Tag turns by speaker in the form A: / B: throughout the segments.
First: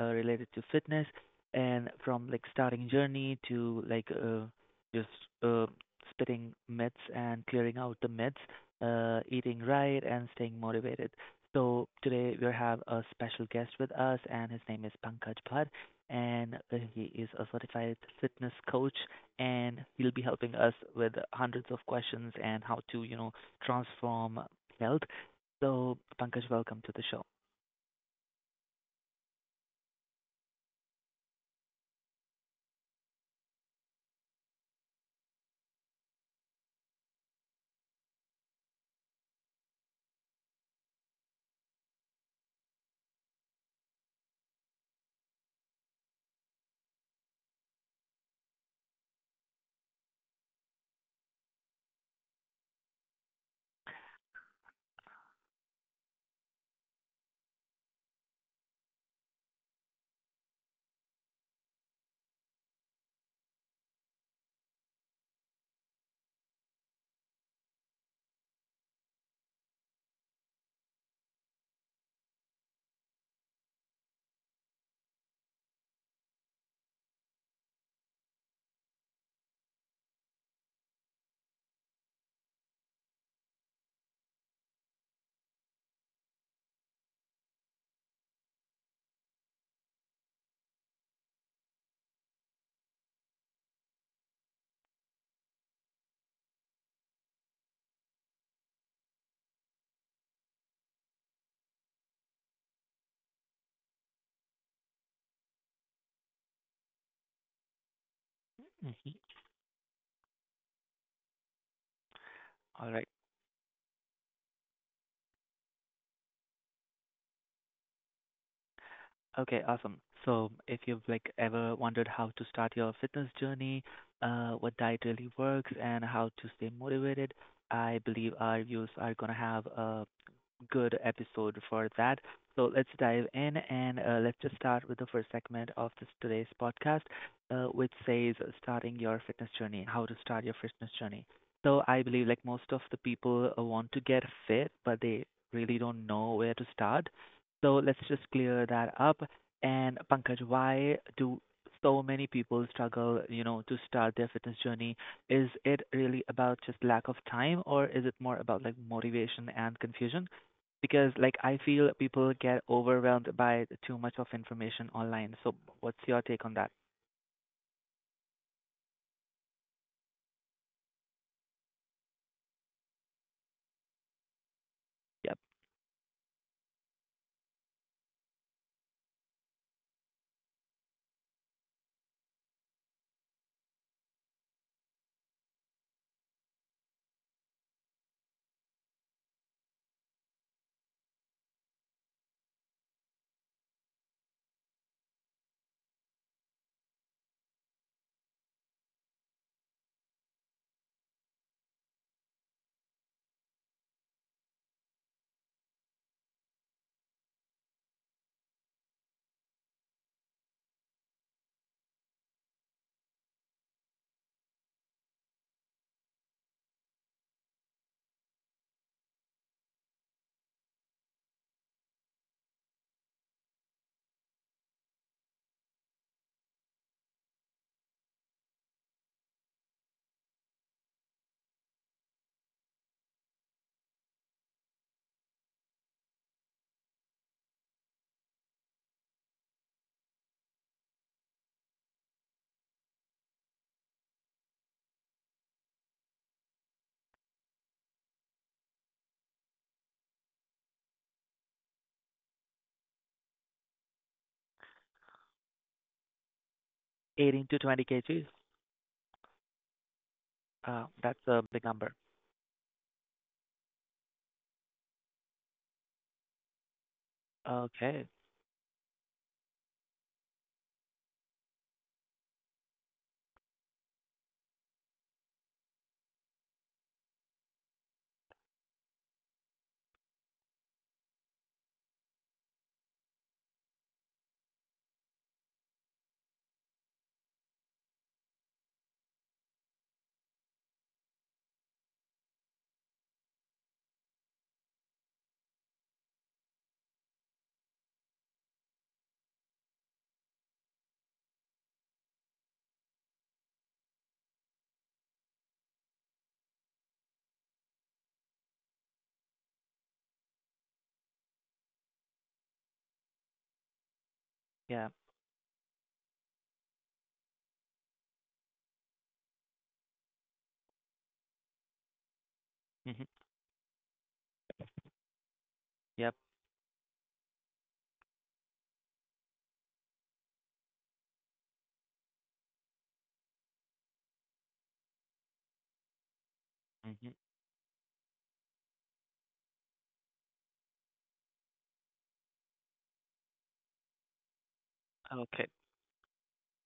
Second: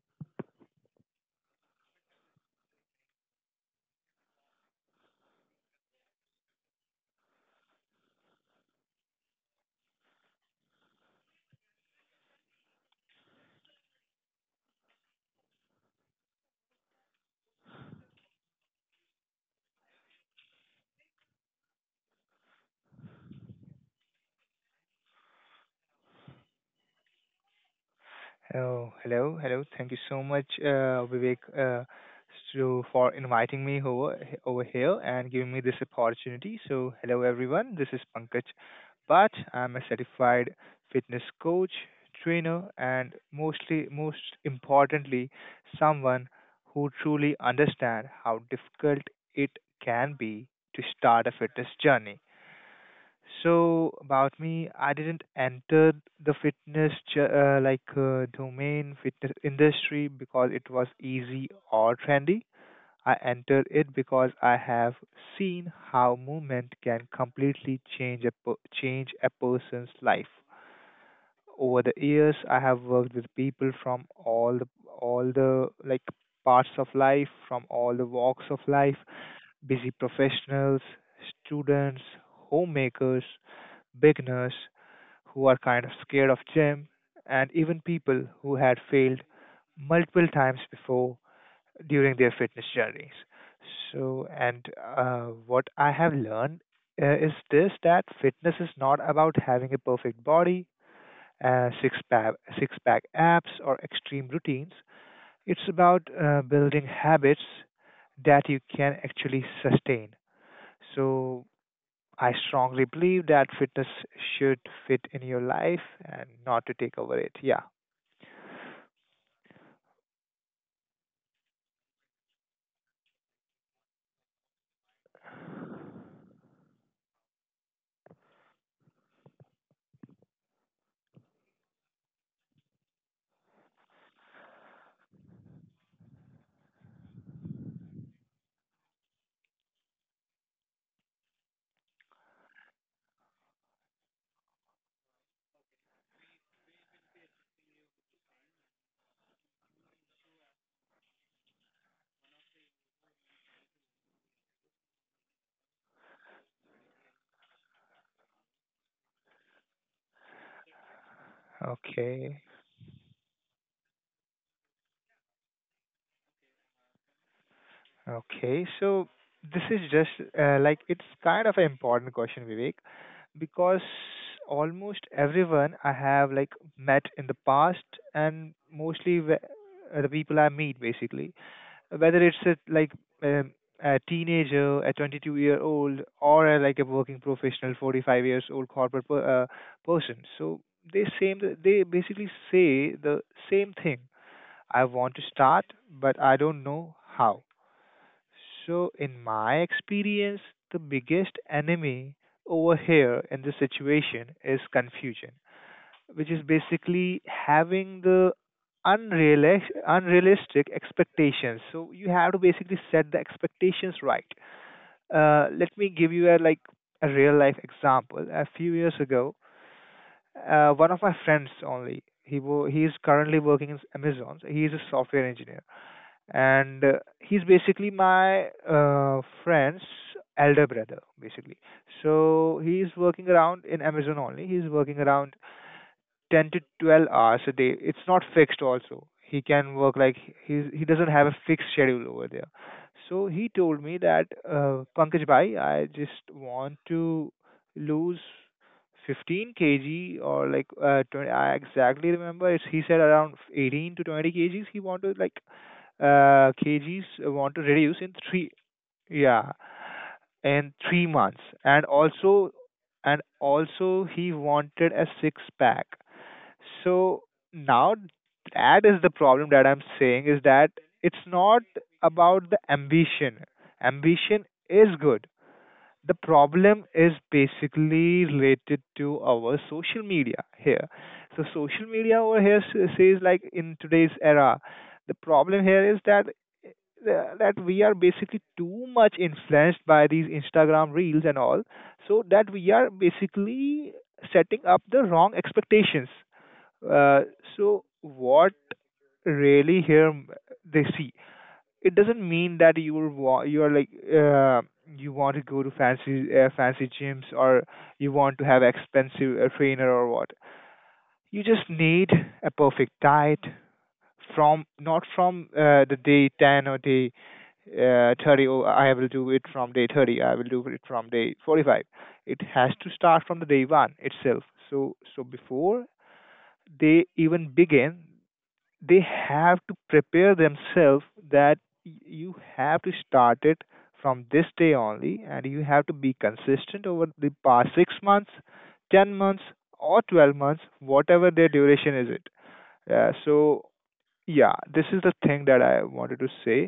A: related to fitness and from like starting journey to like just uh, spitting myths and clearing out the myths, eating right and staying motivated. So today we have a special guest with us, and his name is Pankaj Bhatt, and he is a certified fitness coach and he'll be helping us with hundreds of questions and how to transform health. So, Pankaj, welcome to the show.
B: Oh, hello, hello. Thank you so much, Vivek, so for inviting me over here and giving me this opportunity. So, hello everyone. This is Pankaj, but I'm a certified fitness coach, trainer, and mostly, most importantly, someone who truly understands how difficult it can be to start a fitness journey. So about me, I didn't enter the fitness ju- like domain fitness industry because it was easy or trendy. I entered it because I have seen how movement can completely change a person's life. Over the years, I have worked with people from all the parts of life, from all the walks of life, busy professionals, students, homemakers, beginners who are kind of scared of gym, and even people who had failed multiple times before during their fitness journeys. So, and what I have learned is this, that fitness is not about having a perfect body, six pack abs, or extreme routines. It's about building habits that you can
A: Mhm.
B: actually sustain. So, I strongly
A: All right.
B: believe that fitness should fit in your life and not to take over it. Yeah.
A: Okay, awesome. So if you've like ever wondered how to start your fitness journey, what diet really works, and how to stay motivated, I believe our viewers are gonna have a good episode for that. So let's dive in and let's just start with the first segment of this today's podcast, which says starting your fitness journey, how to start your fitness journey. So I believe like most of the people want to get fit, but they really don't know where to start, so let's just clear that up. And Pankaj, why do so many people struggle, to start their fitness journey? Is it really about just lack of time, or is it more about like motivation and confusion? Because like I feel people
B: Okay.
A: get overwhelmed by too much of information online. So what's your take on that?
B: Okay. So this is just like it's kind of an important question, Vivek, because almost
A: Yep,
B: everyone I have met in the past, and mostly the people I meet basically, whether it's um, a teenager, a 22-year-old, or a working professional, 45 years old corporate person. So they basically say the same thing. I want to start, but I don't know how. So in my experience, the biggest enemy over here in this situation is confusion, which is basically having the unreal unrealistic expectations. So you have to basically set the expectations right. Let me give you a a real life example. A few years ago, one of my friends only, he is currently working in Amazon, so he is a software engineer, and he's basically my friend's elder brother basically. So he's working around in Amazon only. He's working around 10 to 12 hours a day. It's not fixed also. He can work he doesn't have a fixed schedule over there. So he told me that, Pankaj Bhai, I just want to lose 15 kg, or 20, I exactly remember he said around 18 to 20 kgs he want to like kgs
A: 18
B: want to
A: to 20
B: reduce in
A: kgs.
B: three yeah, in
A: Uh,
B: three
A: that's
B: months
A: a big
B: And
A: number.
B: also, and also he wanted a six pack. So now,
A: Okay.
B: that is the problem that I'm saying, is that it's not about the ambition. Ambition is good. The problem is basically related to our social media here. So social media over here says, like in today's era, the problem here is that we are basically too much influenced by these Instagram reels and all, so that we are basically setting up the wrong expectations. Uh, so what really here m- they see, it doesn't mean that you are like you want to go to fancy gyms, or you want to have expensive trainer, or what. You just need a perfect diet, from
A: Yeah.
B: not from the day 10, or day 30, oh I will do it from day 30, I will do it from day 45. It has to start
A: hmm
B: from the day one itself. So, so before
A: Yep.
B: they even begin, they have to prepare themselves that y- you have to start it from this day only, and you have to be consistent over
A: hmm
B: the past 6 months, 10 months, or 12 months, whatever their duration is it. So yeah, this is the thing
A: Okay.
B: that I wanted to say.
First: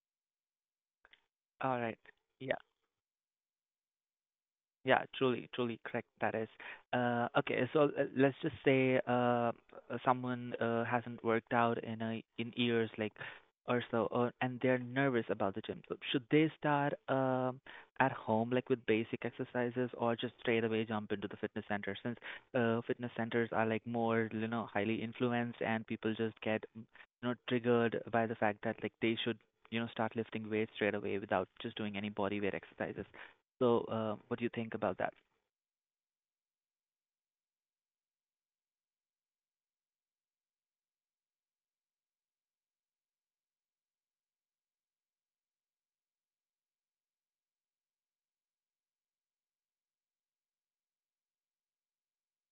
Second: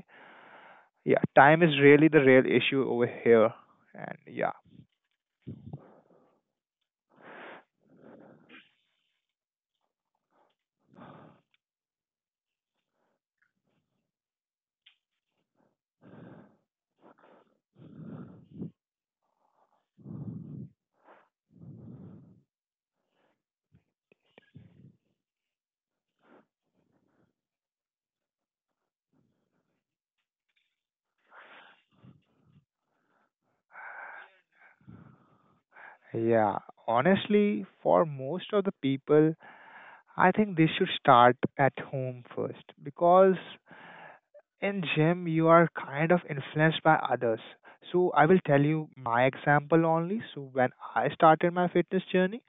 B: Yeah, time is
A: All right.
B: really the real
A: Yeah.
B: issue over here. And yeah.
A: Yeah, truly, truly correct. That is. Okay, so let's just say uh, someone hasn't worked out in a, in years, like or so, or, and they're nervous about the gym. So should they start at home, like with basic exercises, or just straight away jump into the fitness center? Since fitness centers are like more, highly influenced, and people just get, triggered by the fact that like they should, start lifting weights straight away without just doing any body weight exercises. So, what do you think about that?
B: Yeah, honestly, for most of the people, I think they should start at home first, because in gym you are kind of influenced by others. So I will tell you my example only. So when I started my fitness journey,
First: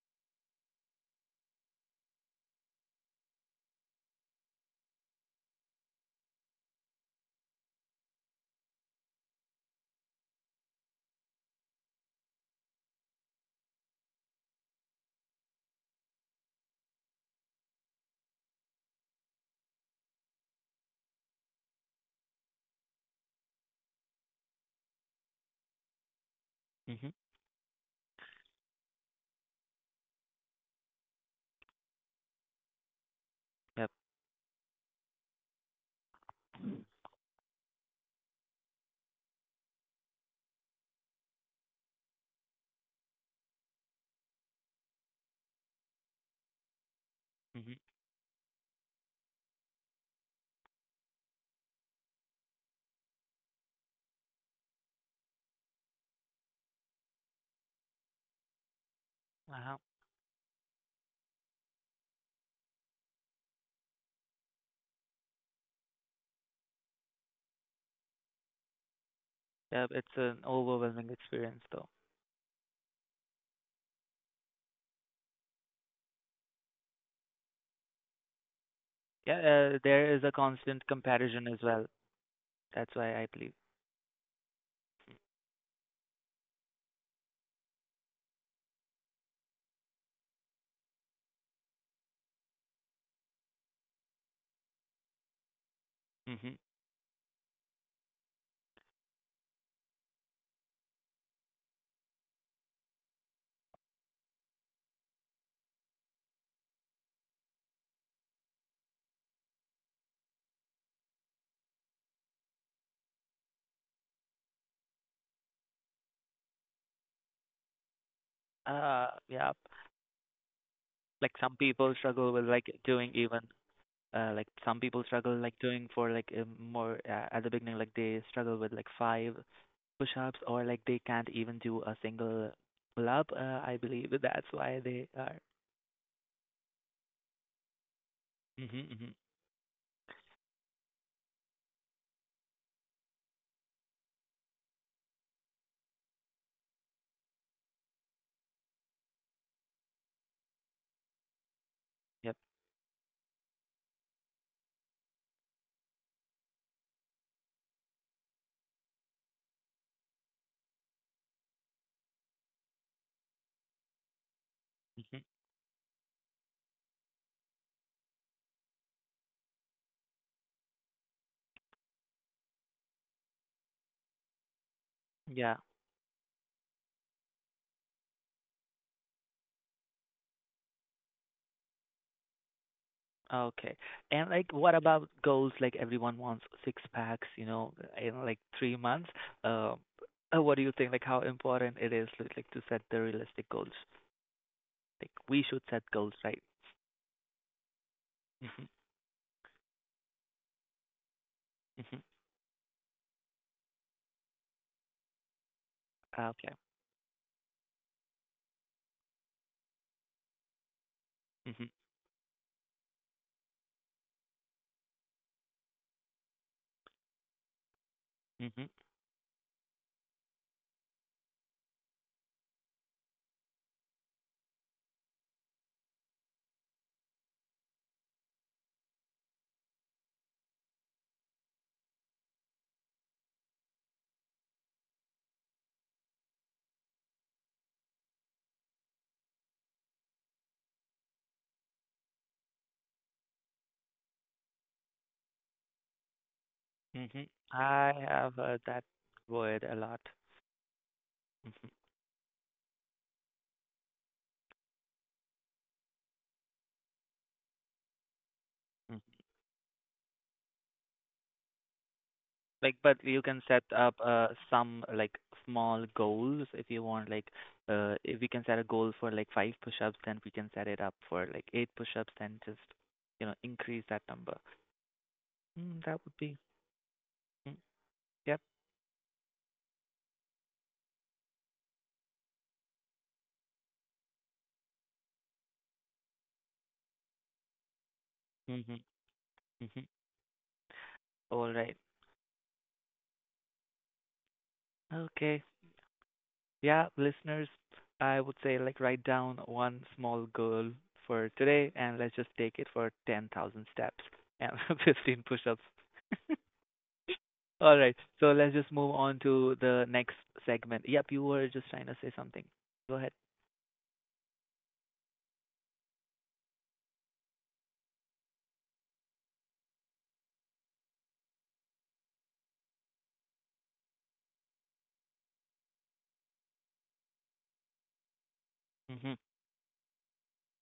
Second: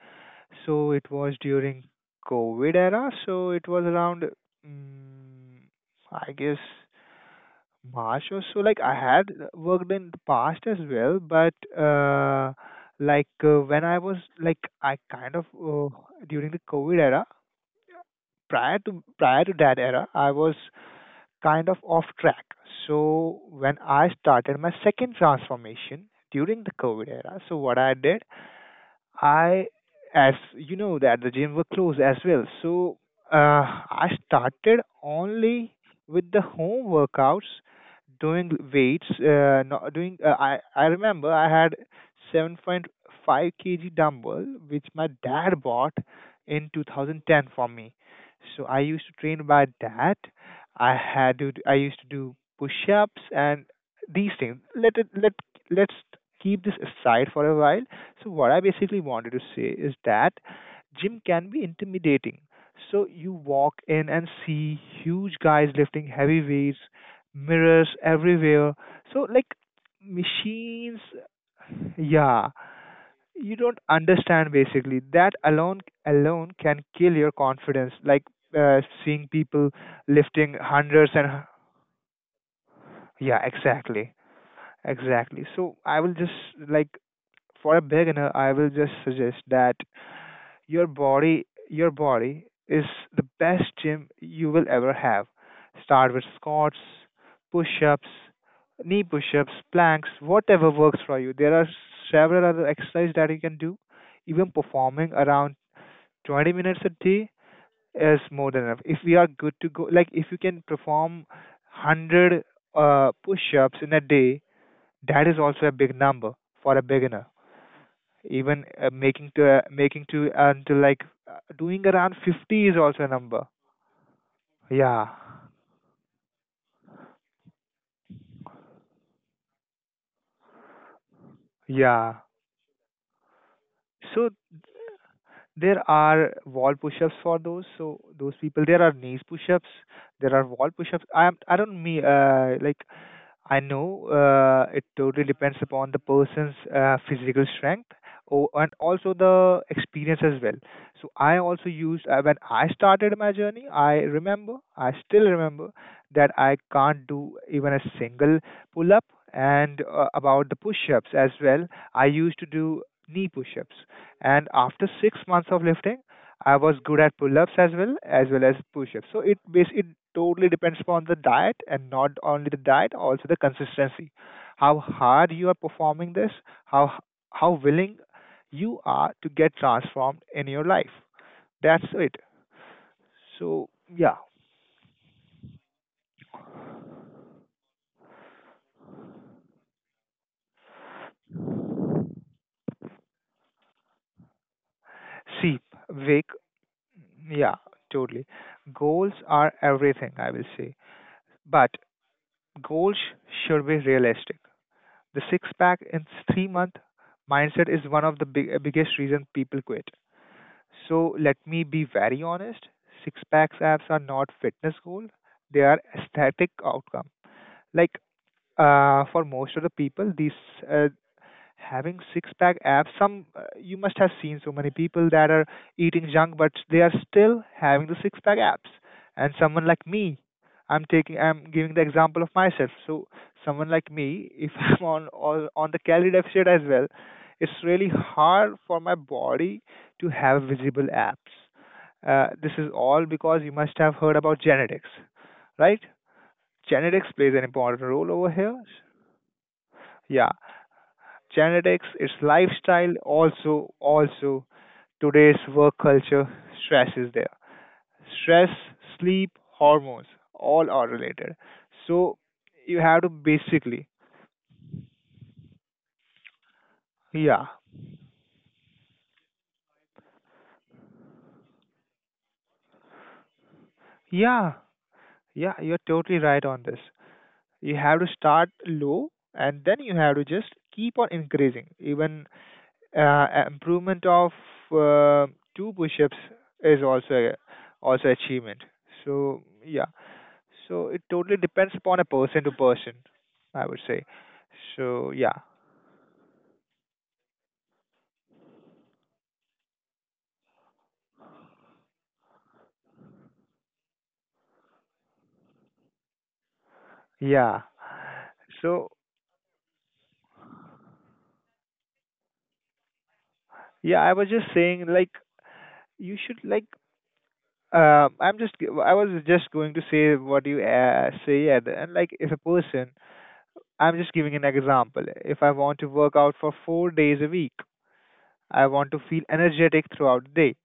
B: so it was during COVID era. So it was around, mm, I guess March or so. Like I had worked in the past as well, but uh, like when I was like I kind of uh, during the COVID era, prior to that era I was kind of off track. So when I started my second transformation during the
A: Mm-hmm.
B: COVID era, so what I did, I, as you know, that the gyms were closed as well. So
A: Yep.
B: I started only with the home workouts, doing weights. Not doing. I remember I had 7.5 kg dumbbell which my dad bought in 2010 for
A: Mm-hmm.
B: me. So I used to train by that. I had to. I used to do push-ups and these things. Let it. Let let's keep this aside for a while. So what I basically wanted to say
A: Uh-huh.
B: is that gym can be intimidating. So you walk in and see huge guys lifting heavy weights, mirrors everywhere. So like
A: Yep. It's an
B: machines,
A: overwhelming experience, though.
B: yeah. You don't understand basically. That alone can kill your confidence. Like seeing
A: Yeah.
B: people
A: There is a
B: lifting
A: constant
B: hundreds and
A: comparison as well. That's why I
B: yeah,
A: believe.
B: exactly, exactly. So I will just like for a beginner, I will just suggest that your body, your body is the best gym you will ever have. Start with
A: Mm-hmm.
B: squats, push-ups, knee push-ups, planks, whatever works for you. There are several other exercises that you can do. Even performing around 20 minutes a day is more than enough. If we are good to go, like if you can perform 100 push-ups in a day, that is also a big number for a beginner. Even
A: Uh,
B: making to
A: yeah.
B: making to and to like
A: Like some
B: doing
A: people
B: around
A: struggle with like
B: 50 is also a
A: doing even
B: number.
A: like some people
B: Yeah,
A: struggle like doing for like more at the beginning like they struggle with like five push-ups or like they can't even do a
B: yeah.
A: single pull-up. I believe
B: So
A: that's why they are.
B: there are wall push-ups for those, so those people,
A: Mm-hmm.
B: there are
A: Mm-hmm.
B: knees push-ups, there are wall push-ups. I am I don't mean like I know it totally depends upon the person's physical strength, or, and also the experience as well. So I also used when
A: Yep.
B: I started my journey. I remember, I still remember that I can't do even a single pull up. And about the push-ups as well, I used to do knee push-ups. And after six
A: Mm-hmm.
B: months of lifting, I was good at pull-ups as well, as well as push-ups. So it basically it totally depends upon the diet, and not only the diet, also the consistency. How hard you are
A: Yeah.
B: performing this, how how willing you are to get transformed in your life. That's it. So
A: Okay.
B: yeah,
A: And like, what about goals? Like, everyone wants six packs, in like 3 months. Um, what do you think? Like, how important it is, like, to set the realistic goals? Like, we
B: see,
A: should set goals,
B: Vic,
A: right?
B: yeah, totally.
A: Mhm.
B: Goals are everything, I will say, but
A: Mhm.
B: goals should be realistic. The six pack and three
A: Okay.
B: month mindset is one of the biggest reason people quit. So let me
A: Mhm.
B: be very honest. Six packs abs are not fitness goal. They are aesthetic outcome. Like
A: Mhm.
B: for most of the people, these uh, having six pack abs, some you must have seen so many people that are eating junk but they are still having the six pack abs. And someone like me, I'm giving the example of myself. So someone like me, if I'm on the calorie deficit as well, it's really hard for my body to have visible abs. This is all because you must have heard about genetics, right? Genetics
A: Mhm.
B: plays an important
A: I
B: role over
A: have
B: here.
A: heard that word a lot.
B: Yeah, genetics, it's lifestyle, also today's work culture, stress is there. Stress,
A: Mhm.
B: sleep, hormones, all are related. So
A: Like,
B: you
A: but
B: have to
A: you can set
B: basically,
A: up some like small goals if you want. Like,
B: yeah,
A: if we can set a goal for like five push-ups, then we can set it up for like eight push-ups, then just increase that number.
B: yeah, yeah, you're
A: Mm, that would
B: totally
A: be.
B: right on this.
A: Mm,
B: You have to
A: yep.
B: start low and then you have to just keep on increasing. Even improvement of uh, two push ups is also achievement.
A: Mhm.
B: So yeah,
A: Mhm.
B: so it totally
A: All
B: depends
A: right.
B: upon a person to person, I would say. So yeah,
A: Okay. Yeah, listeners, I would say like write down one small goal for today, and let's just take it for 10,000 steps and 15 push-ups
B: yeah.
A: All right. So let's just
B: So
A: move on to the next segment. Yep, you were just trying to say something. Go ahead.
B: yeah, I was just saying like you should I was just going to say what you say, and like if a person, I'm just giving an example. If I want to work out for 4 days a week, I want to
A: Mhm.
B: feel energetic throughout the day.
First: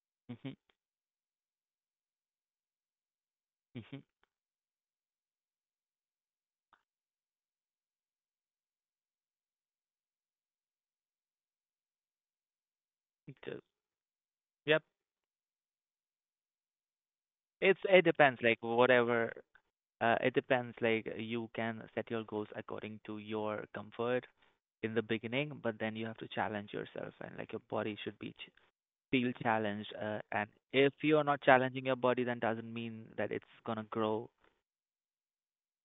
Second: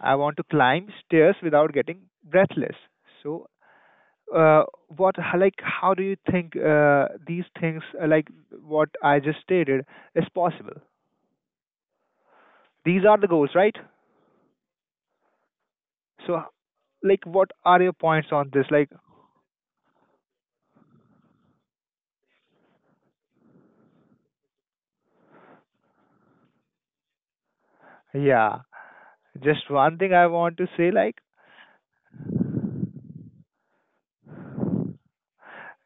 B: I want to
A: Mhm.
B: climb stairs without getting breathless. So
A: Mhm.
B: uh, what like how do you think these things like what I just stated is possible? These are the goals,
A: Ju-
B: right?
A: Yep.
B: So, like, what
A: It's
B: are your
A: it
B: points
A: depends.
B: on
A: Like
B: this? Like,
A: whatever. It depends. Like you can set your goals according to your comfort in the beginning, but then you have to challenge yourself, and like your body should be ch-
B: yeah,
A: feel
B: just
A: challenged.
B: one thing
A: Uh,
B: I
A: and
B: want to say,
A: if
B: like,
A: you're not challenging your body, then doesn't mean that it's gonna grow.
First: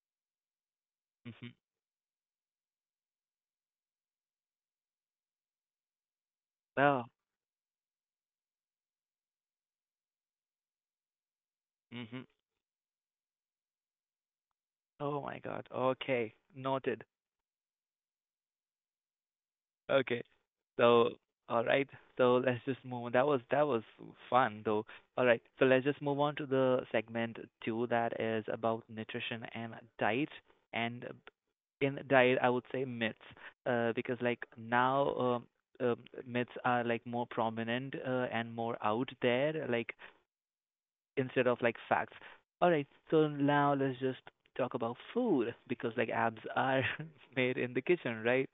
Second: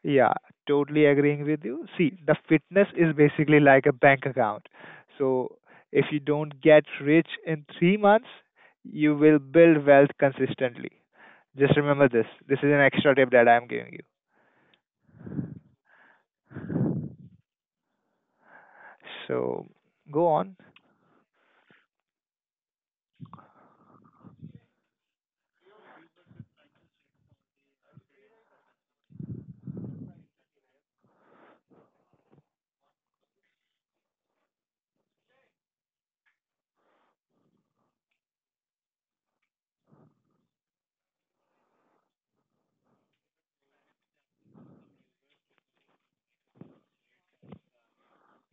B: yeah, totally agreeing
A: Mhm.
B: with you. See, the fitness is basically like a bank account. So, if you don't get
A: Oh.
B: rich in 3 months, you will build wealth consistently. Just remember
A: Mhm.
B: this. This is an extra tip that I'm giving you.
A: Oh my God. Okay. Noted.
B: So
A: Okay.
B: go on.
A: So, all right. So let's just move on. That was fun though. All right. So let's just move on to the segment two that is about nutrition and diet. And in diet, I would say myths, because like now, um myths are like more prominent and more out there. Like instead of like facts. All right, so now let's just talk about food because like abs are made in the kitchen, right?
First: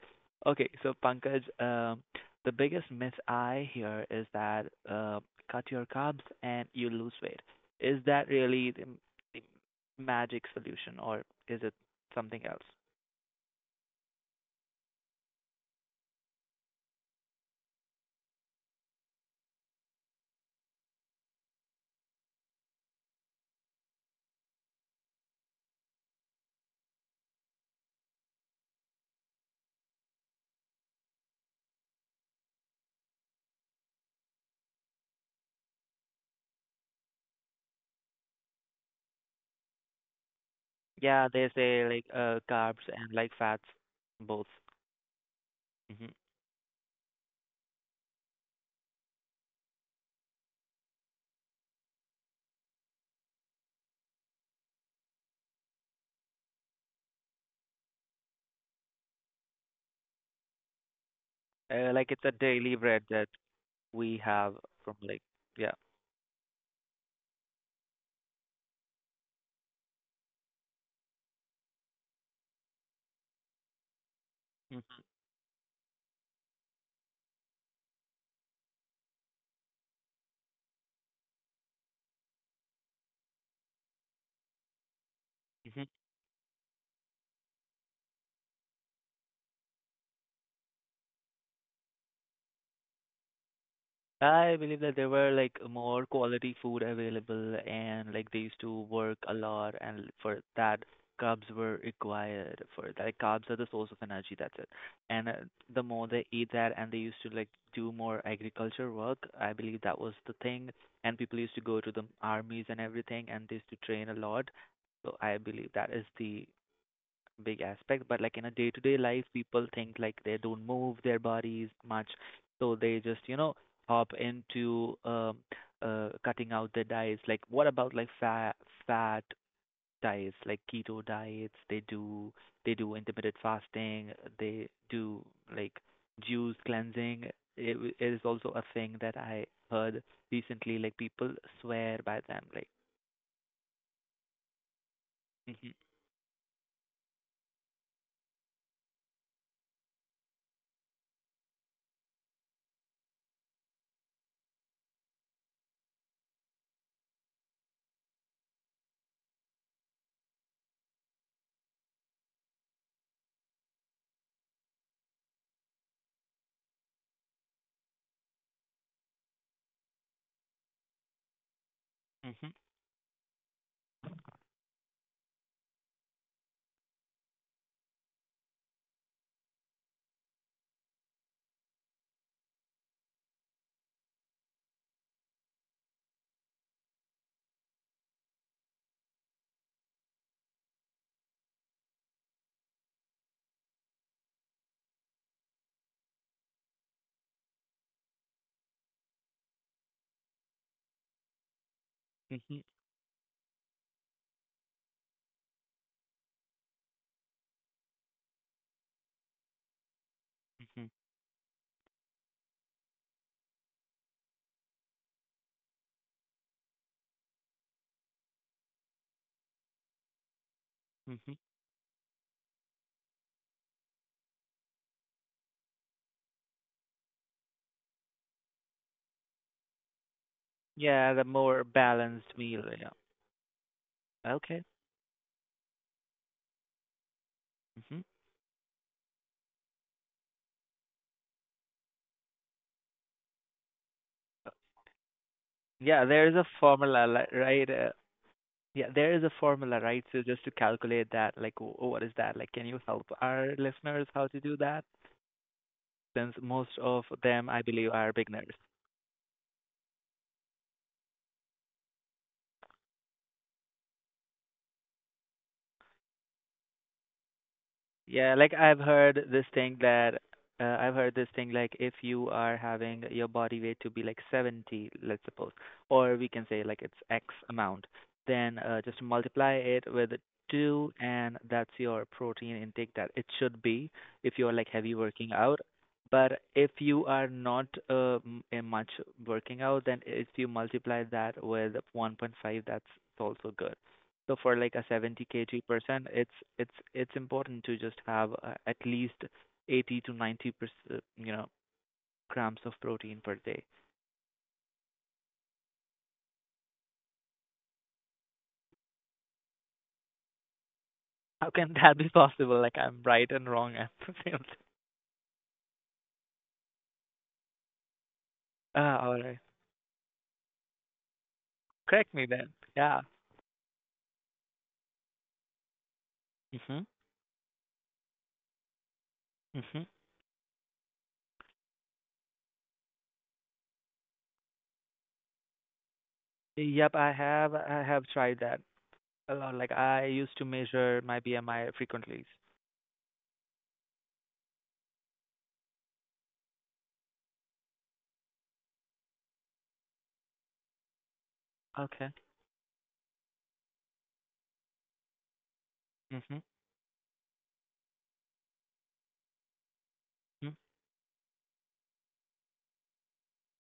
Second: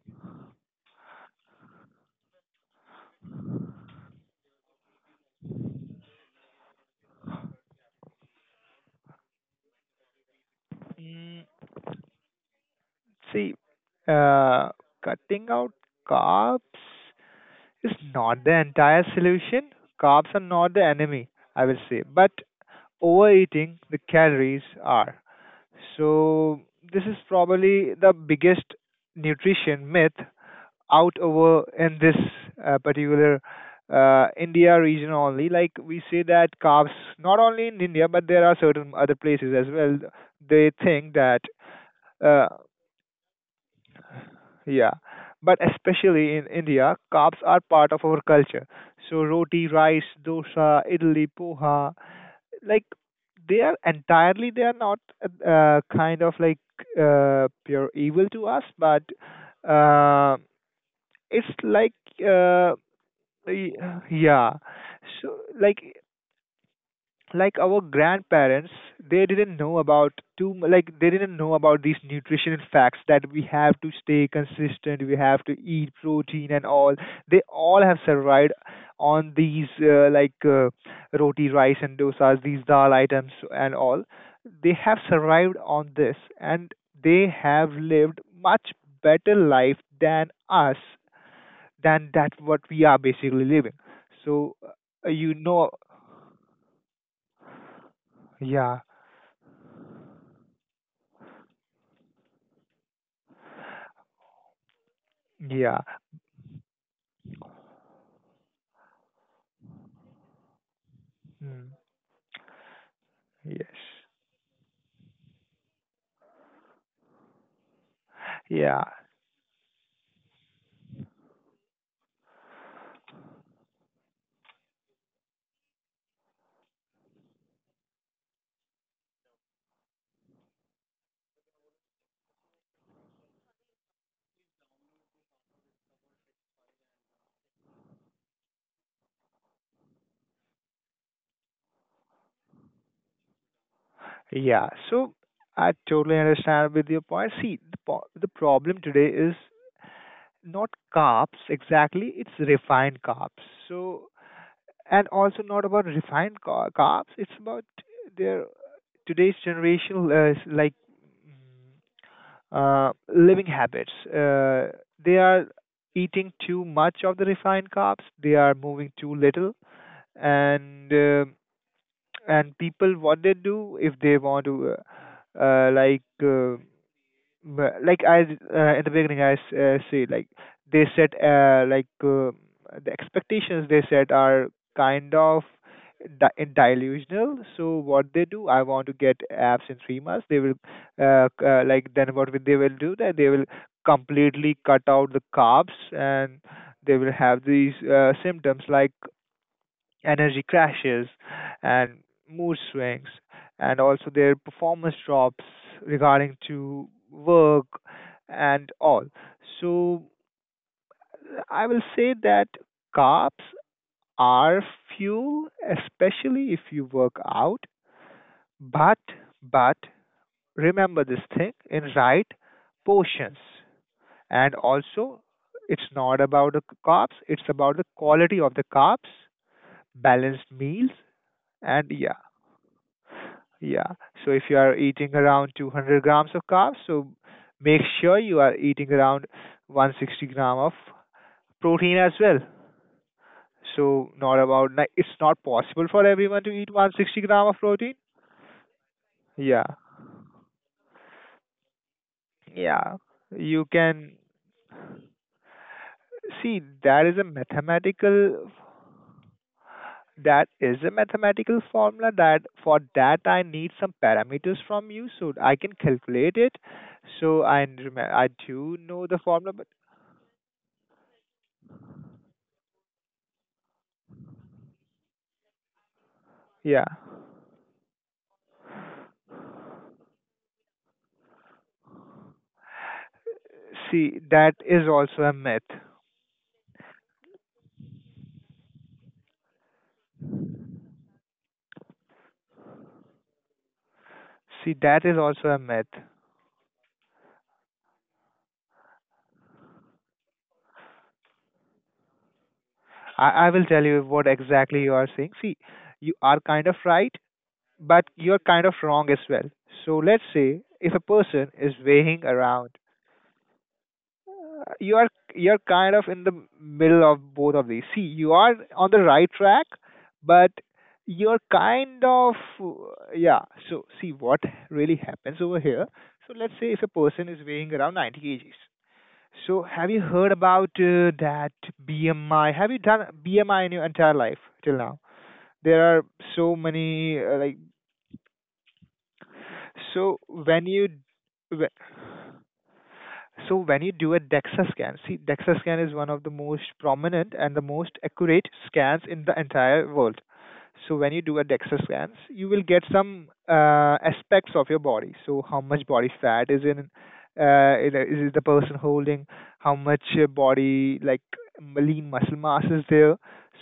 A: Okay, so Pankaj, the biggest myth I hear is that cut your carbs and you lose weight. Is that really the magic solution or
B: Mm,
A: is it something else?
B: see, uh, cutting out carbs is not the entire solution. Carbs are not the enemy, I will say, but overeating the calories are. So this is probably the biggest nutrition myth out over in this particular India region only. Like we say that carbs, not only in India, but there are certain other places as well. They think
A: Yeah,
B: that.
A: they say like
B: Uh,
A: carbs and like fats, both.
B: yeah, but
A: Hmm.
B: especially in India, carbs are part of our culture. So roti, rice, dosa, idli, poha, like they are not kind of like pure evil to us, but uh, it's like
A: Like it's a
B: uh,
A: daily bread that
B: y-
A: we
B: yeah.
A: have from like
B: So
A: yeah.
B: like our grandparents, they didn't know about like they didn't know about these nutrition facts, that we have to stay consistent, we have to eat protein and all. They all have survived on these like roti, rice and dosas, these dal items and all. They have survived on this, and they have lived much better life than us, than that what we are basically living. So
A: I believe that there were
B: you
A: like
B: know,
A: more quality food available and like they used
B: yeah,
A: to work a lot, and for that carbs were required. For that, carbs are the source of energy, that's it. And
B: yeah.
A: the more they eat that, and they used to like do more agriculture work, I believe that was the thing. And people used to
B: Mm,
A: go to the armies and everything, and they used
B: yes.
A: to train a lot, so I believe that is the big aspect. But like in a
B: Yeah.
A: day-to-day life, people think like they don't move their bodies much, so they just, hop into cutting out their diets. Like, what about like fat diets, like keto diets? They do intermittent fasting. They do like juice cleansing. It is also a thing that I heard recently. Like people swear by them. Like,
B: Yeah. So I
A: hmm
B: totally understand with your point. See, the problem today is not carbs exactly, it's refined carbs. So, and also not about carbs, it's about their today's generation like mm, living habits. They are eating too much of the refined carbs, they are moving too little, and um
A: hmm
B: and people what they do, if they want to like like I in the beginning say like they set uh, like uh, the expectations they set are kind of delusional. So what they do, I want to get apps in 3 months, they will like then what will do, that they will completely cut out the carbs, and they will have these symptoms like energy crashes and mood
A: hmm
B: swings, and also their performance drops regarding to work and all. So
A: hmm
B: I will say that carbs are fuel, especially if you work out, but but remember this
A: hmm
B: thing in right portions. And also it's not about the carbs, it's about the quality of the carbs, balanced meals.
A: Yeah, the more
B: And yeah.
A: balanced meal. Yeah.
B: Yeah. So if you
A: Okay.
B: are eating around 200 grams of carbs, so make
A: Hmm.
B: sure you are eating around 160 gram of protein as well. So not about like it's not possible for
A: Yeah, there is
B: everyone
A: a
B: to eat
A: formula,
B: 160 gram of
A: right?
B: protein.
A: Yeah, there is a
B: Yeah.
A: formula, right? So just to calculate that, like, what is that? Like, can you
B: Yeah.
A: help our
B: You
A: listeners
B: can
A: how to do that? Since
B: see,
A: most
B: that
A: of
B: is a
A: them, I believe, are
B: mathematical
A: beginners.
B: formula, that for that I need some parameters from you so I can calculate it. So I
A: Yeah, like
B: do know the formula, but
A: I've heard this thing like if you are having your body weight to be like 70, let's suppose, or we can say
B: yeah.
A: like it's X amount, then just multiply it with two, and that's your protein intake that it should be
B: See,
A: if
B: that
A: you're like
B: is
A: heavy
B: also a
A: working
B: myth.
A: out. But if you are not much working out, then if you multiply that with 1.5, that's also good. So for
B: See,
A: like a
B: that is
A: 70
B: also a myth.
A: K2%, it's important to just have at least 80 to 90%, grams of protein per
B: I will
A: day.
B: tell you what exactly you are saying. See, you are kind of right, but you're kind of wrong as well. So let's say if a person
A: How
B: is
A: can that be
B: weighing
A: possible?
B: around,
A: Like I'm right and wrong at the same time.
B: uh, you are you're kind of in the middle of both of these. See, you are on the
A: Ah, all
B: right
A: right.
B: track, but you're kind
A: Correct me
B: of
A: then. Yeah.
B: yeah. So see what really happens over here. So let's say if a
A: Mhm.
B: person is weighing around 90 kgs. So have
A: Mhm.
B: you heard about that BMI? Have you done BMI in your entire life till now? There are so
A: Yep, I
B: many like
A: have I have tried that a lot. Like I
B: so
A: used to
B: when you
A: measure my BMI
B: wh-
A: frequently.
B: so when you do a DEXA scan. See, DEXA scan is one of the most prominent and the most accurate scans in the entire world. So when you do a DEXA
A: Okay.
B: scans, you will get some aspects of your body. So how much body
A: Mhm.
B: fat is in, is the person holding? How much
A: Mhm.
B: body like lean muscle mass is there?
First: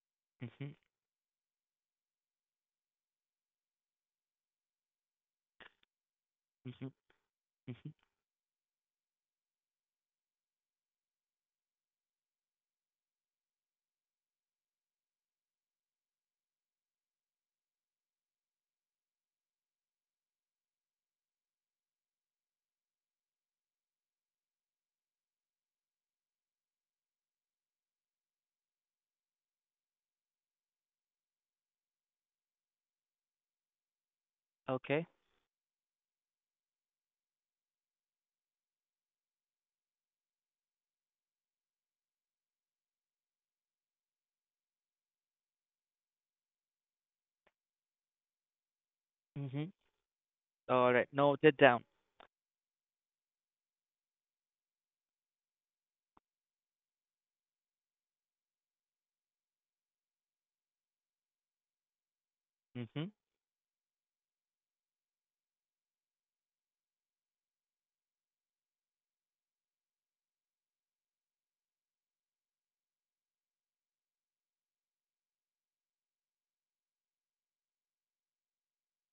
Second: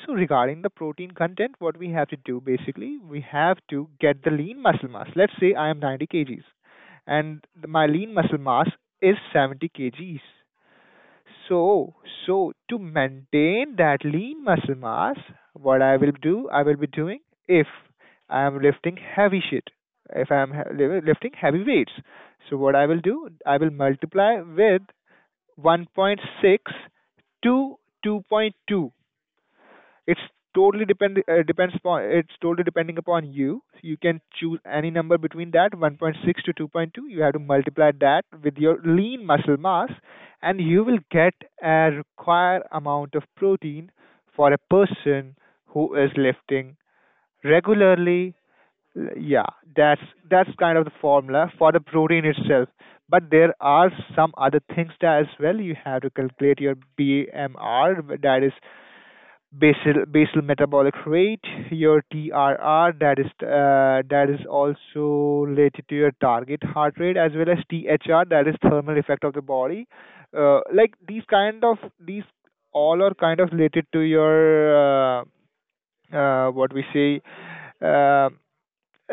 B: So regarding the
A: Mhm.
B: protein content, what we have to do basically, we have to get the lean muscle mass. Let's say I am 90 kgs
A: Mhm.
B: and my
A: Mhm.
B: lean muscle mass is 70 kgs. So, so to maintain that lean muscle mass, what I will do, I will be doing, if I am lifting heavy shit, if I am lifting heavy weights. So what I will do, I will multiply with 1.6 to 2.2. it's totally depend depends upon it's totally depending upon you. So you can choose any
A: Okay.
B: number between that 1.6 to 2.2. You have to multiply that with your lean muscle mass, and you will get a required amount of protein for a person who is lifting regularly. Yeah,
A: Mhm.
B: that's kind of
A: All
B: the
A: right.
B: formula
A: Noted
B: for the
A: down.
B: protein itself. But there are some other things that as well. You have to calculate your BMR, that is basal metabolic rate, your TRR,
A: Mhm.
B: that is also related to your target heart rate, as well as THR, that is thermal effect of the body. Like these all are kind of related to your what we say uh,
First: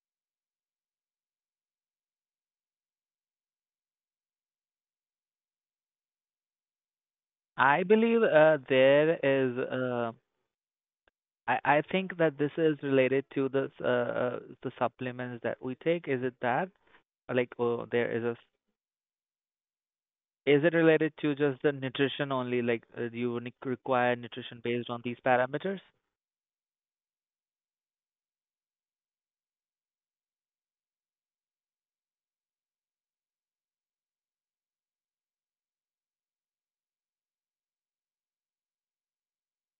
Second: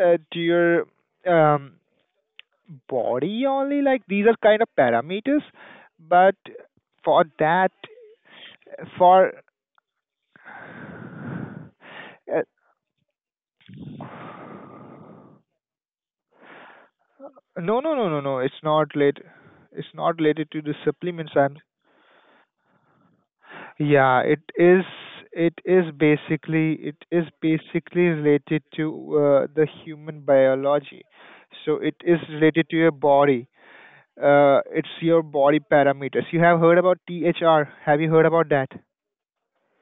B: to your um, body only. Like these are kind of parameters, but for that
A: I believe there
B: for
A: is. I think that
B: uh,
A: this is related to the supplements that we take. Is it that? Or, like,
B: no,
A: oh,
B: no, no,
A: there
B: no,
A: is a.
B: no. It's not late. It's not related to
A: Is it
B: the
A: related
B: supplements.
A: to
B: I'm.
A: just the nutrition only? Like, you require
B: Yeah, it
A: nutrition
B: is.
A: based on these
B: It
A: parameters?
B: is basically. It is basically related to the human biology. So it is related to your body. It's your body parameters. You have heard about THR. Have you heard about that?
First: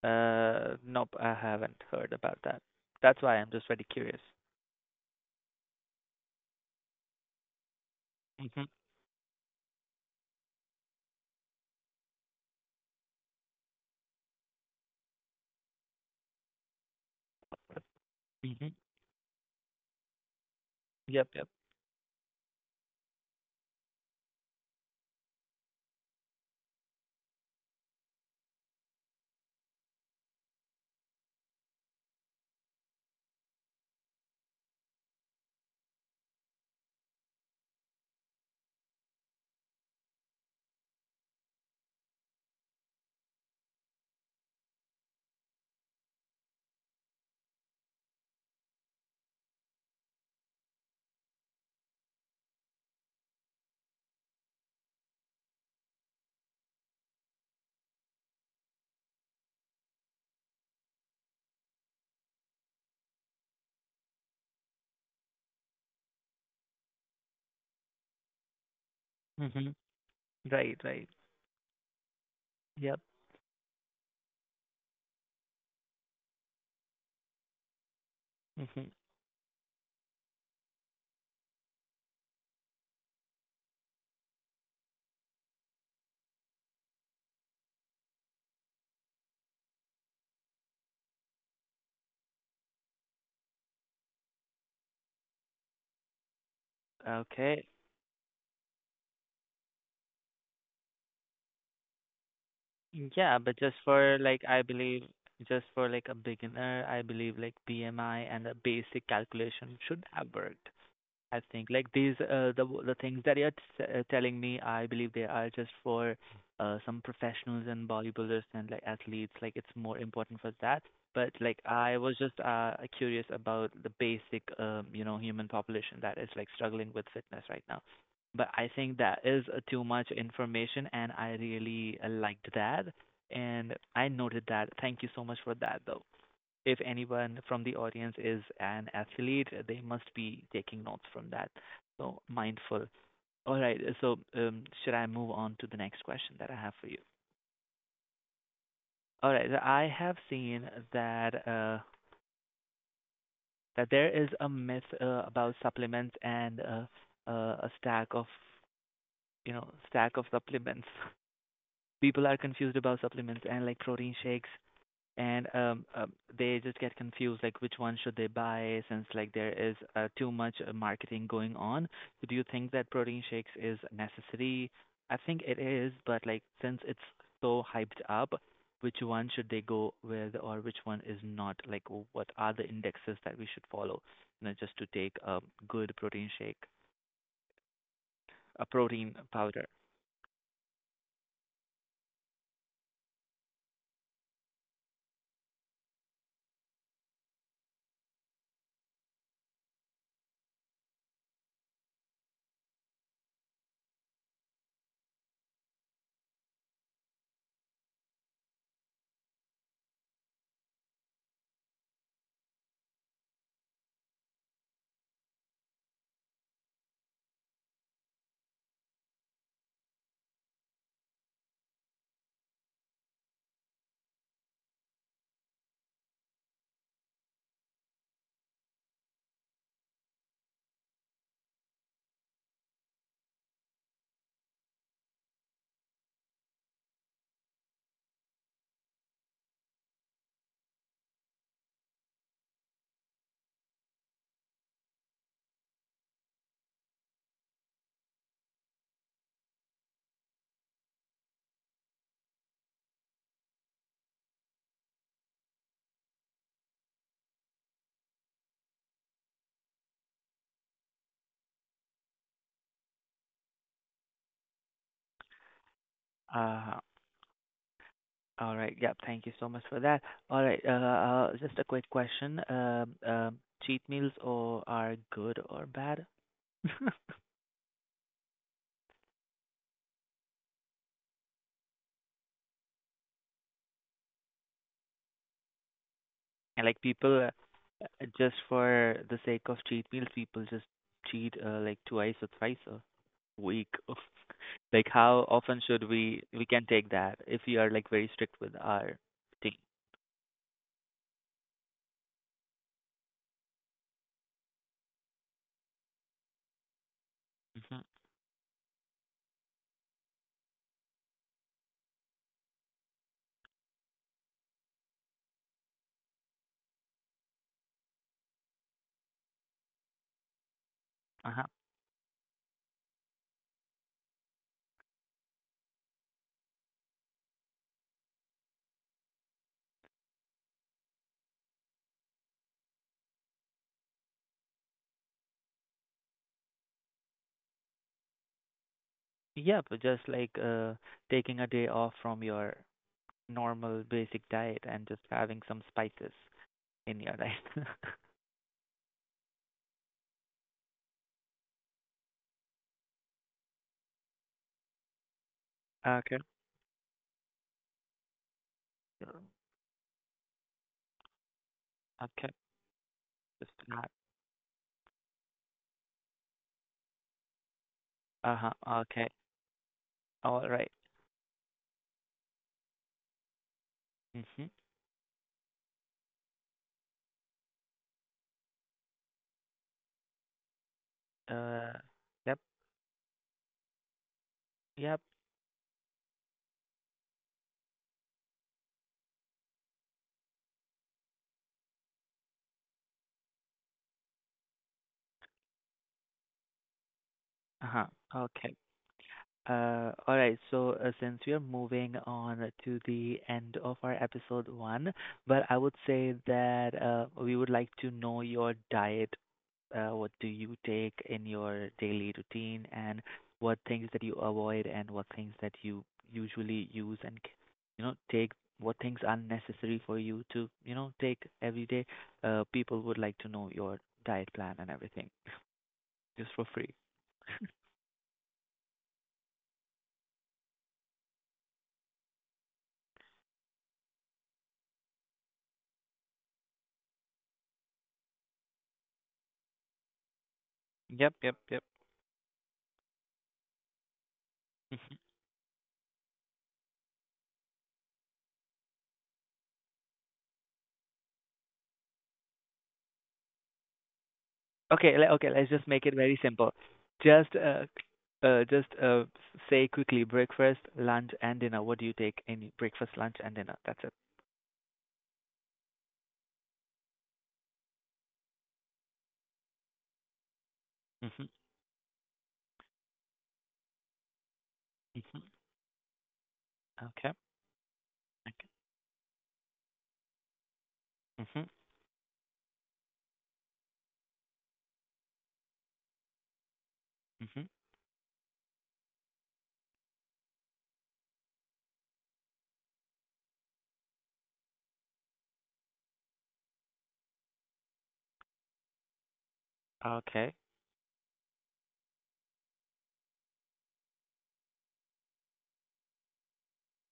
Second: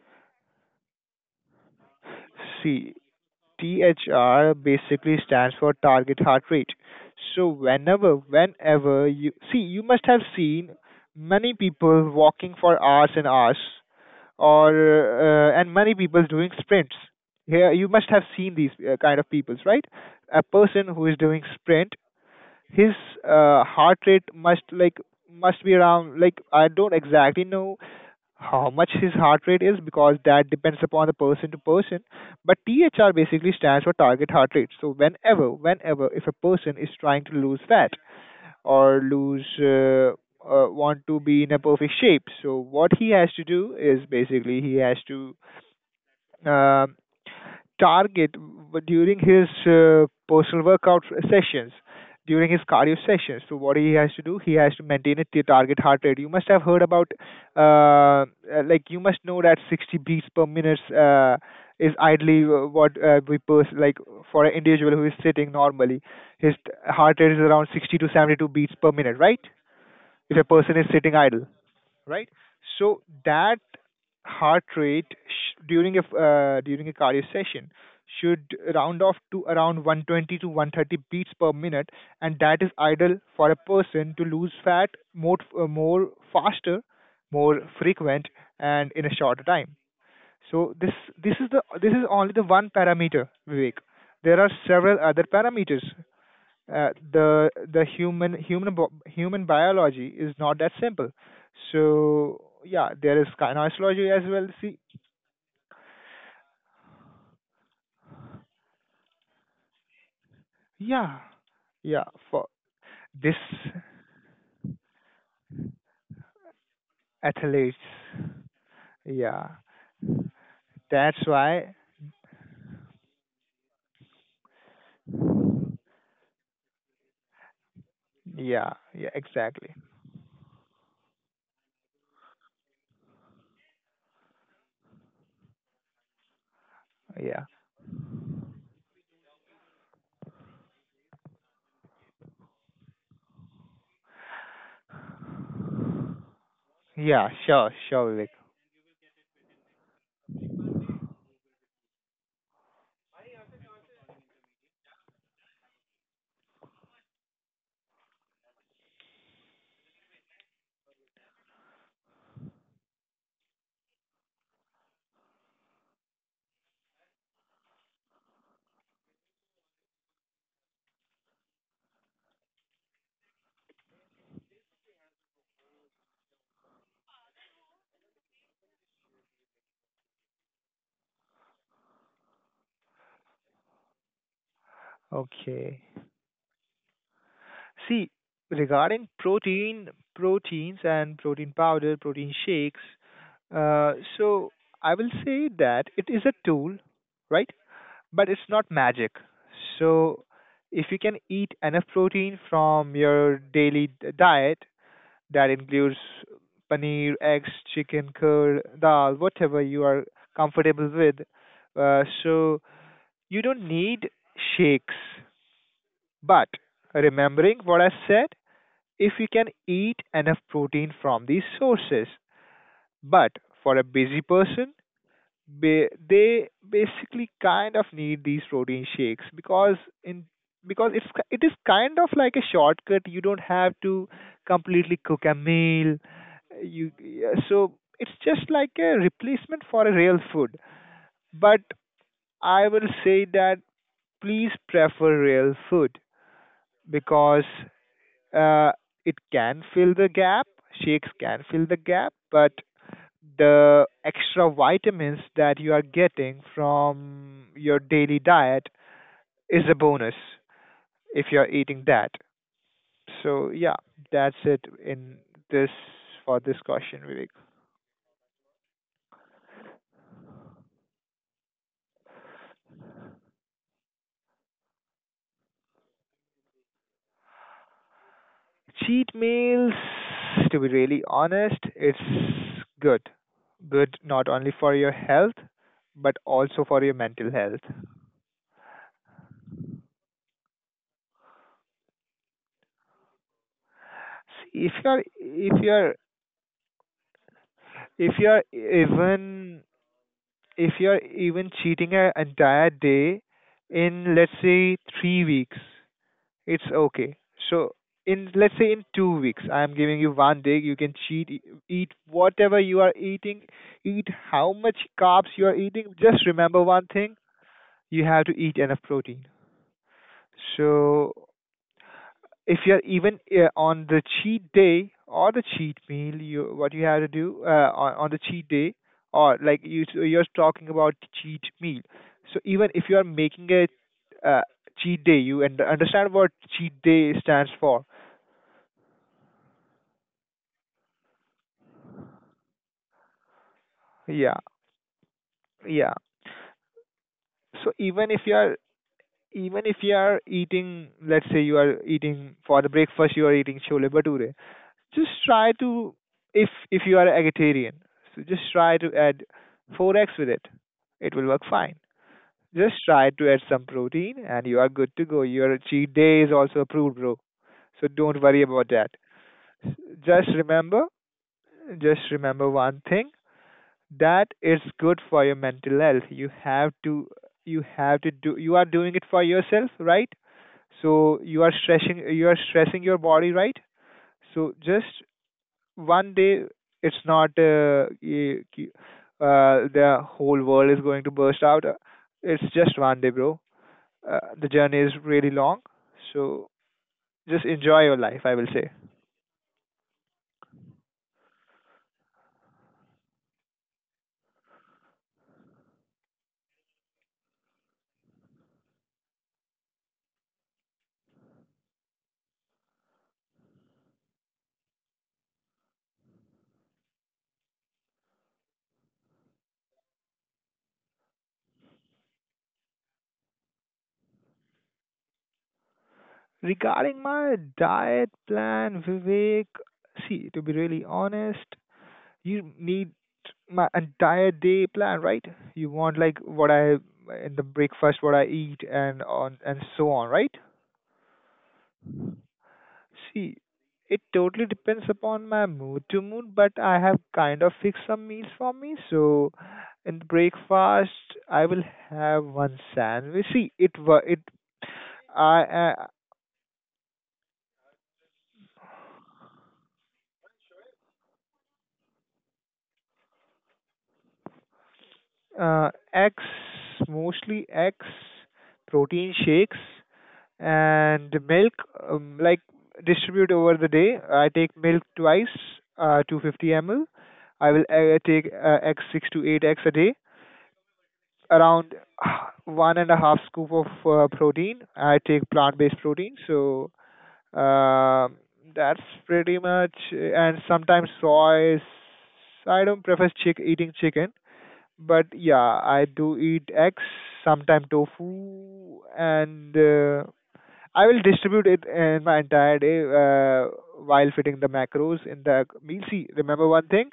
A: Nope, I haven't heard about that.
B: See,
A: That's why I'm just very curious.
B: THR basically stands for target heart rate. So
A: Mhm.
B: whenever you see, you must have seen many people walking for hours and hours, or and many people doing sprints. Here, you must have seen these
A: Mhm.
B: kind of peoples, right? A person who is
A: Yep.
B: doing
A: Yep.
B: sprint, his heart rate must be around, like I don't exactly know how much his heart rate is, because that depends upon the person to person. But THR basically stands for target heart rate. So whenever, if a person is trying to lose fat, or lose want to be in a perfect shape, so what he has to do is basically, he has to um target during his personal workout sessions, during his cardio sessions. So what he has to do, he has to maintain a target heart rate. You must have heard about, uh, like you must know that 60 beats per minute is ideally what like, for an individual who is sitting normally. His heart rate is around 60 to 72 beats per minute, right?
A: Mhm.
B: If a person
A: Right.
B: is
A: Right.
B: sitting idle, right?
A: Yep.
B: So that heart rate during during a cardio session should
A: Mhm.
B: round off to around 120 to 130 beats per minute, and that is ideal for a person to lose fat more more faster, more frequent, and in a shorter time. So this is the this is only the one parameter, Vivek. There are several other parameters, uh, the
A: Okay.
B: the human human bo- human biology is not that simple. So yeah, there is
A: Yeah, but just
B: kinesiology
A: for
B: as
A: like
B: well.
A: I
B: See,
A: believe just for like a beginner, I believe like BMI and a basic calculation should have worked.
B: yeah,
A: I think like
B: yeah,
A: these
B: for
A: the things that
B: this,
A: you're telling me, I believe they are just for some professionals
B: athletes,
A: and bodybuilders and like athletes.
B: yeah,
A: Like it's more important for that.
B: that's
A: But like
B: why,
A: I was just curious about the basic human population that is like struggling with fitness right now. But I
B: yeah,
A: think
B: yeah,
A: that is
B: exactly,
A: too much information, and I really liked that, and I noted that. Thank you so much for that, though if anyone
B: yeah,
A: from the audience is an athlete, they must be taking notes from that. So mindful. All right. So should I move on to the next question that I have for you?
B: yeah, sure, sure, Vivek.
A: All right. I have seen that that there is a myth about supplements and a stack of supplements. People are confused about supplements and like protein shakes, and they just get confused like which one should they buy, since like there is too much marketing going on. So do you think that protein shakes is necessary? I think it is, but like since it's so hyped up, which one should they go with, or which one is not, like what are the indexes that we should follow, just to take a
B: Okay,
A: good protein shake,
B: see,
A: a
B: regarding
A: protein powder
B: protein, proteins and protein powder, protein shakes, so I will say that it is a tool, right? But it's not magic. So, if you can eat enough protein from your diet, that includes paneer, eggs, chicken, curd, dal, whatever you are comfortable with, so you don't need shakes. But remembering what I said, if you can eat enough protein from these sources, but for a busy person, they basically kind of need these protein shakes, because in because it is kind of like a shortcut. You don't have to completely cook a meal. You Yeah, so it's just like a replacement for a real food. But I will say that, please prefer real food, because uh, it can fill the gap. Shakes can fill the gap, but the extra vitamins that you are getting from your daily diet is a bonus, if you're eating that. So yeah, that's it in this for this
A: uh
B: question, Vivek.
A: All right. Yep. Thank you so much for that. All right. Just a quick question. Cheat meals or are good or bad?
B: Cheat meals, to be really honest, it's good. Good not only for your health, but
A: And
B: also
A: like
B: for your
A: people,
B: mental health.
A: just for the sake of cheat meals, people just cheat like twice or thrice a week. Of
B: See,
A: Like how often should we can take that if we are like very
B: if
A: strict
B: you're
A: with our thing?
B: even, if you're even cheating an entire day in let's say 3 weeks, it's okay. So
A: Hmm.
B: in let's say in 2 weeks, I'm giving you one day. You can cheat, eat whatever you are eating, eat how much carbs you are eating. Just remember one thing: you have to eat enough protein. So
A: Uh-huh.
B: if you're even on the cheat day or the cheat meal, you what you have to do on the cheat day, or like you, so you're talking about cheat meal. So even if you are making a uh, cheat day, you, and understand what cheat day stands for.
A: Yeah, but just like taking a day off from your normal basic
B: Yeah,
A: diet and just having some
B: yeah.
A: spices in your life.
B: So even if you are eating, let's say you are eating for the breakfast, you are eating chole bhature, just try to,
A: Okay.
B: if you are a vegetarian, so just try to
A: So,
B: add 4x with it, it will work fine.
A: okay,
B: Just try to add
A: just
B: some
A: not.
B: protein and you are good to go. Your cheat day is also approved, bro. So don't worry
A: Uh-huh.
B: about that.
A: Okay.
B: just
A: All right.
B: remember just remember one thing, that
A: Mm-hmm.
B: it's good for your mental health. You have to do, you are doing it for yourself, right? So
A: Uh,
B: you are
A: yep.
B: stressing your body, right? So just
A: Yep.
B: one day, it's not the whole world is going to burst out. It's just one day, bro. The journey is really long, so just enjoy
A: Uh-huh.
B: your life, I will
A: Okay.
B: say.
A: All right, so since we are moving on to the end of our episode one, but I would say that we would like to know your diet. What do you take in your daily routine, and what things that you avoid, and what things that you usually use and take. What things are necessary for you to take every day? People would like to know your diet plan and everything, just for free.
B: Regarding my diet plan, Vivek, see, to be really honest, you need my entire day plan, right? You want like what I, in the breakfast, what I eat, and on and so on, right?
A: Yep, yep, yep.
B: See, it totally depends upon my mood to mood, but I have kind of fixed some meals for me. So in the breakfast, I will have one sandwich. See, it wa it
A: Okay, okay,
B: I
A: let's just make it very simple. Just uh, just uh, say quickly breakfast, lunch, and dinner. What do you take in breakfast, lunch, and dinner? That's it.
B: uh, eggs, mostly eggs, protein shakes, and
A: Mhm.
B: milk. Like distribute over the day. I take milk
A: Mhm.
B: twice, 250 ml.
A: Okay.
B: I will take
A: Okay.
B: eggs, six to eight eggs a day,
A: Mhm.
B: around uh, one and a half scoop of protein. I take plant-based protein, so
A: Mhm.
B: um that's pretty much. And sometimes soy. I don't prefer chick eating chicken, but yeah, I do eat eggs, sometimes tofu, and
A: Okay.
B: I will distribute it in my entire day while fitting the macros in the meal. See, remember one thing:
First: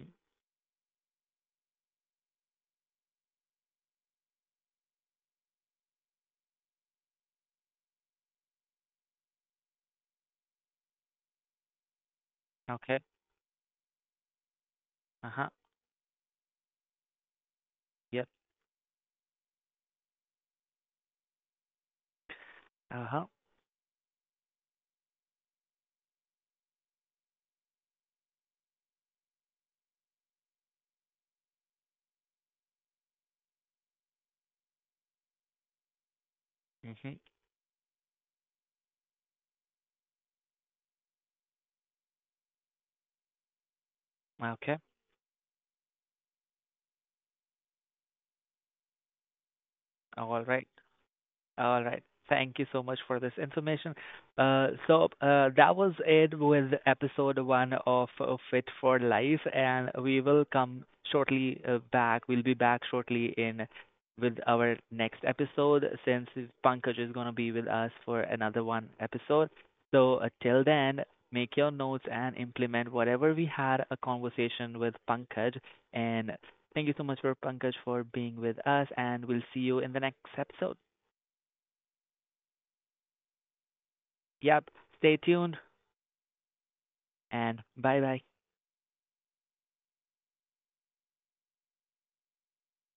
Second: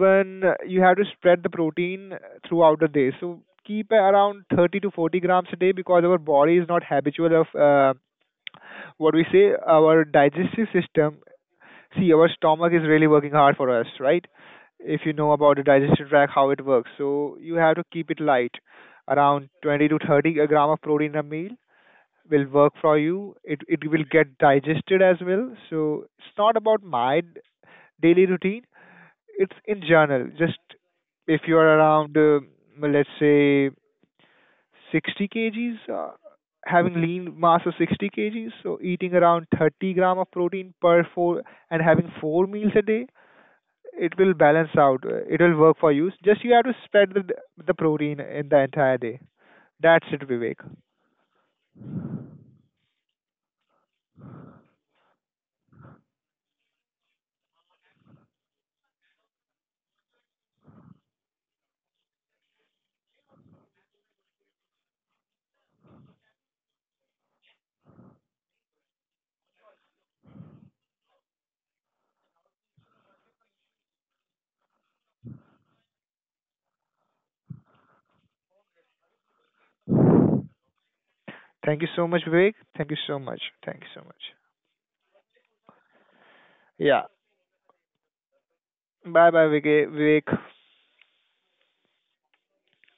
A: Mm.
B: you have to spread the protein throughout the day. So keep around 30 to 40 grams a day, because our body is not habitual of what we say, our digestive system. See, our stomach is
A: Okay.
B: really working hard for us, right? If you know
A: Uh-huh.
B: about the digestive tract, how it works. So you have to keep it
A: Yep.
B: light. Around 20 to 30 gram of protein a meal will work for
A: Uh-huh.
B: you. It will get digested as well. So it's not about my daily routine, it's in general, just if you are around, let's say, 60 kgs, having
A: Mhm.
B: lean mass of 60 kgs, so eating around 30 gram of protein per four, and having four meals a day, it will balance
A: Okay.
B: out. It will work for you. Just you have to spread the protein in the entire day. That's it,
A: All
B: Vivek.
A: right. All right. Thank you so much for this information. So that was it with episode one of Fit for Life, and we will come shortly back. We'll be back shortly in with our next episode since Pankaj is going to be with us for another one episode. So till then, make your notes and implement whatever we had a conversation with Pankaj. And thank you so much for Pankaj for being with us, and we'll see you in the next episode.
B: Thank you so much, Vivek. Thank you so much. Thank you so much.
A: Yep. Stay tuned
B: Yeah.
A: and bye-bye.
B: Bye bye, Vivek.